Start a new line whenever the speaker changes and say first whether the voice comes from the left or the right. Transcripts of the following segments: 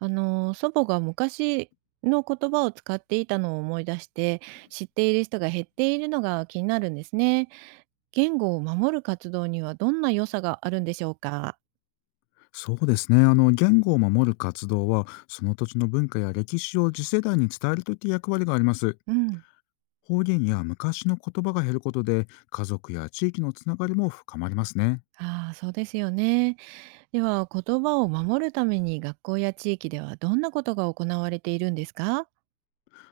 right: 祖母が昔の言葉を使っていたのを思い出して、知っている人が減っているのが気になるんですね。言語を守る活動にはどんな良さがあるんでしょうか。
left: そうですね。言語を守る活動は、その土地の文化や歴史を次世代に伝えるといった役割があります。
right: うん。
left: 方言や昔の言葉が減ることで、家族や地域のつながりも深まりますね。
right: ああ、そうですよね。では、言葉を守るために学校や地域ではどんなことが行われているんですか。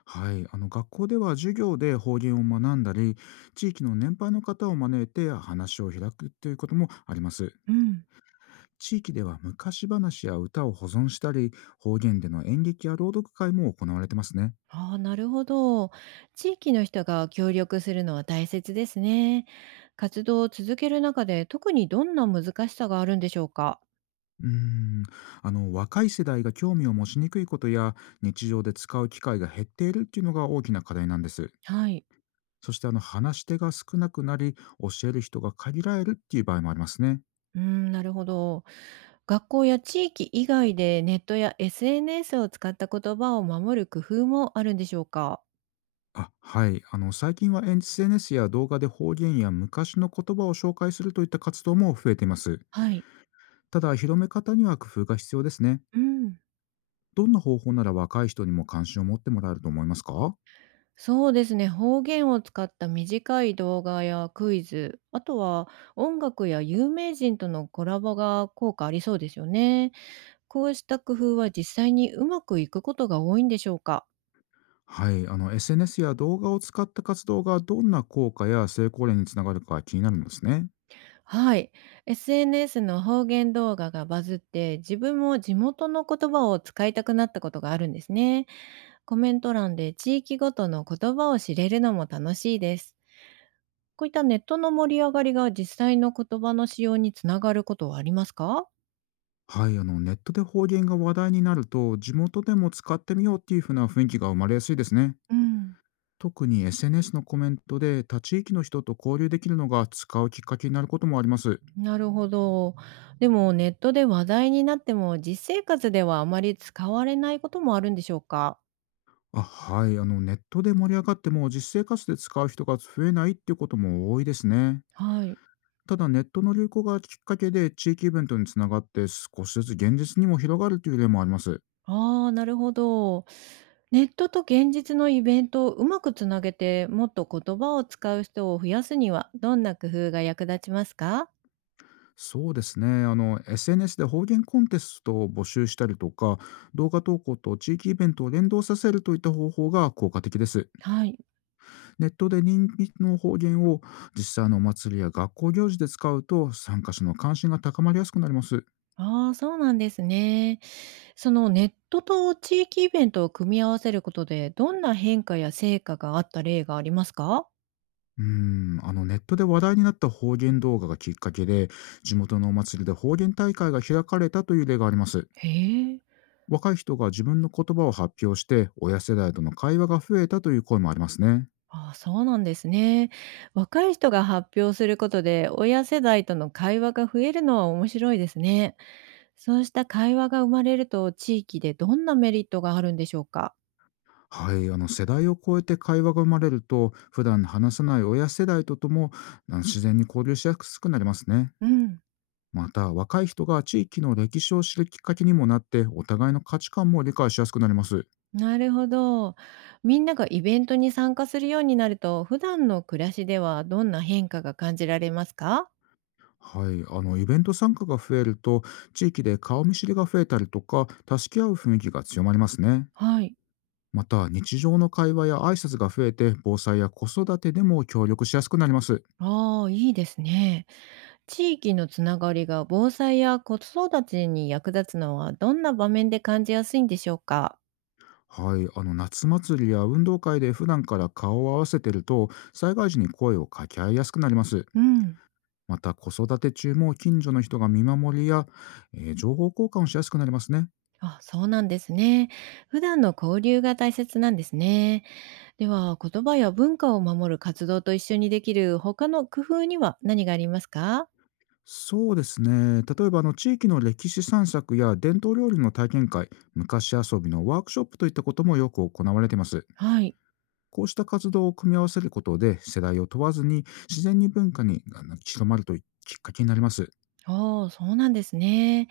left: はい。学校では授業で方言を学んだり、地域の年配の方を招いて話を開くということもあります。
right: うん。
left: 地域では昔話や歌を保存したり、方言での演劇や朗読会も行われてますね。
right: ああ、なるほど。地域の人が協力するのは大切ですね。活動を続ける中で特にどんな難しさがあるんでしょうか。
left: うーん若い世代が興味を持ちにくいことや、日常で使う機会が減っているっていうのが大きな課題なんです。
right: はい。
left: そして話し手が少なくなり、教える人が限られるっていう場合もありますね。
right: うーん、なるほど。学校や地域以外でネットや SNS を使った言葉を守る工夫もあるんでしょうか。
left: はい。最近は SNS や動画で方言や昔の言葉を紹介するといった活動も増えています。
right: はい。
left: ただ広め方には工夫が必要ですね。
right: うん。
left: どんな方法なら若い人にも関心を持ってもらえると思いますか？
right: そうですね。方言を使った短い動画やクイズ、あとは音楽や有名人とのコラボが効果ありそうですよね。こうした工夫は実際にうまくいくことが多いんでしょうか。
left: はい、SNS や動画を使った活動がどんな効果や成功例につながるか気になるんですね。
right: はい。SNS の方言動画がバズって、自分も地元の言葉を使いたくなったことがあるんですね。コメント欄で地域ごとの言葉を知れるのも楽しいです。こういったネットの盛り上がりが実際の言葉の使用につながることはありますか。
left: はい、ネットで方言が話題になると地元でも使ってみようっていう風な雰囲気が生まれやすいですね。
right: うん、
left: 特に SNS のコメントで他地域の人と交流できるのが使うきっかけになることもあります。
right: なるほど。でもネットで話題になっても実生活ではあまり使われないこともあるんでしょうか。
left: はい、ネットで盛り上がっても実生活で使う人が増えないっていうことも多いですね。
right: はい。
left: ただネットの流行がきっかけで地域イベントにつながって、少しずつ現実にも広がるという例もあります。
right: ああ、なるほど。ネットと現実のイベントをうまくつなげてもっと言葉を使う人を増やすにはどんな工夫が役立ちますか。
left: そうですね。SNS で方言コンテストを募集したりとか、動画投稿と地域イベントを連動させるといった方法が効果的です。
right: はい。
left: ネットで人気の方言を実際のお祭りや学校行事で使うと、参加者の関心が高まりやすくなります。
right: ああ、そうなんですね。そのネットと地域イベントを組み合わせることで、どんな変化や成果があった例がありますか？
left: ネットで話題になった方言動画がきっかけで、地元のお祭りで方言大会が開かれたという例があります。
right: へえ。
left: 若い人が自分の言葉を発表して、親世代との会話が増えたという声もありますね。
right: ああ、そうなんですね。若い人が発表することで、親世代との会話が増えるのは面白いですね。そうした会話が生まれると、地域でどんなメリットがあるんでしょうか？
left: はい、世代を超えて会話が生まれると、普段話さない親世代とと自然に交流しやすくなりますね。
right: うん、
left: また若い人が地域の歴史を知るきっかけにもなって、お互いの価値観も理解しやすくなります。
right: なるほど。みんながイベントに参加するようになると、普段の暮らしではどんな変化が感じられますか？
left: はい、イベント参加が増えると、地域で顔見知りが増えたりとか、助け合う雰囲気が強まりますね。
right: はい。
left: また日常の会話や挨拶が増えて、防災や子育てでも協力しやすくなります。
right: ああ、いいですね。地域のつながりが防災や子育ちに役立つのはどんな場面で感じやすいんでしょうか。
left: はい、夏祭りや運動会で普段から顔を合わせてると、災害時に声を掛け合いやすくなります。
right: うん。
left: また子育て中も近所の人が見守りや、情報交換をしやすくなりますね。
right: あ、そうなんですね。普段の交流が大切なんですね。では、言葉や文化を守る活動と一緒にできる他の工夫には何がありますか。
left: そうですね。例えば地域の歴史散策や伝統料理の体験会、昔遊びのワークショップといったこともよく行われています。
right: はい。
left: こうした活動を組み合わせることで、世代を問わずに自然に文化に広まるというきっかけになります。
right: ああ、そうなんですね。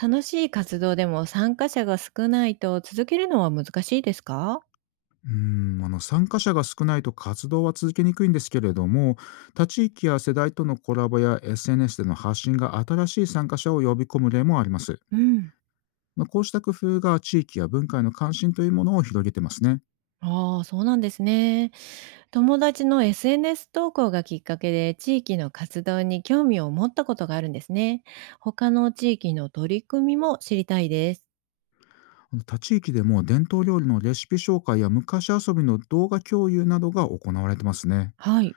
right: 楽しい活動でも参加者が少ないと続けるのは難しいですか。
left: 参加者が少ないと活動は続けにくいんですけれども、他地域や世代とのコラボや SNS での発信が新しい参加者を呼び込む例もあります。
right: うん。
left: まあ、こうした工夫が地域や文化への関心というものを広げてますね。
right: ああ、そうなんですね。友達の SNS 投稿がきっかけで地域の活動に興味を持ったことがあるんですね。他の地域の取り組みも知りたいです。
left: 他地域でも伝統料理のレシピ紹介や昔遊びの動画共有などが行われてますね。
right: はい。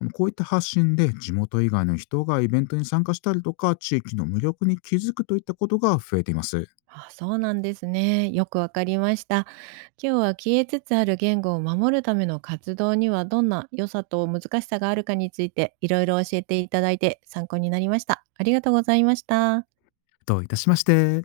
left: こういった発信で地元以外の人がイベントに参加したりとか、地域の魅力に気づくといったことが増えています。
right: あ、そうなんですね。よくわかりました。今日は消えつつある言語を守るための活動にはどんな良さと難しさがあるかについていろいろ教えていただいて参考になりました。ありがとうございました。
left: どういたしまして。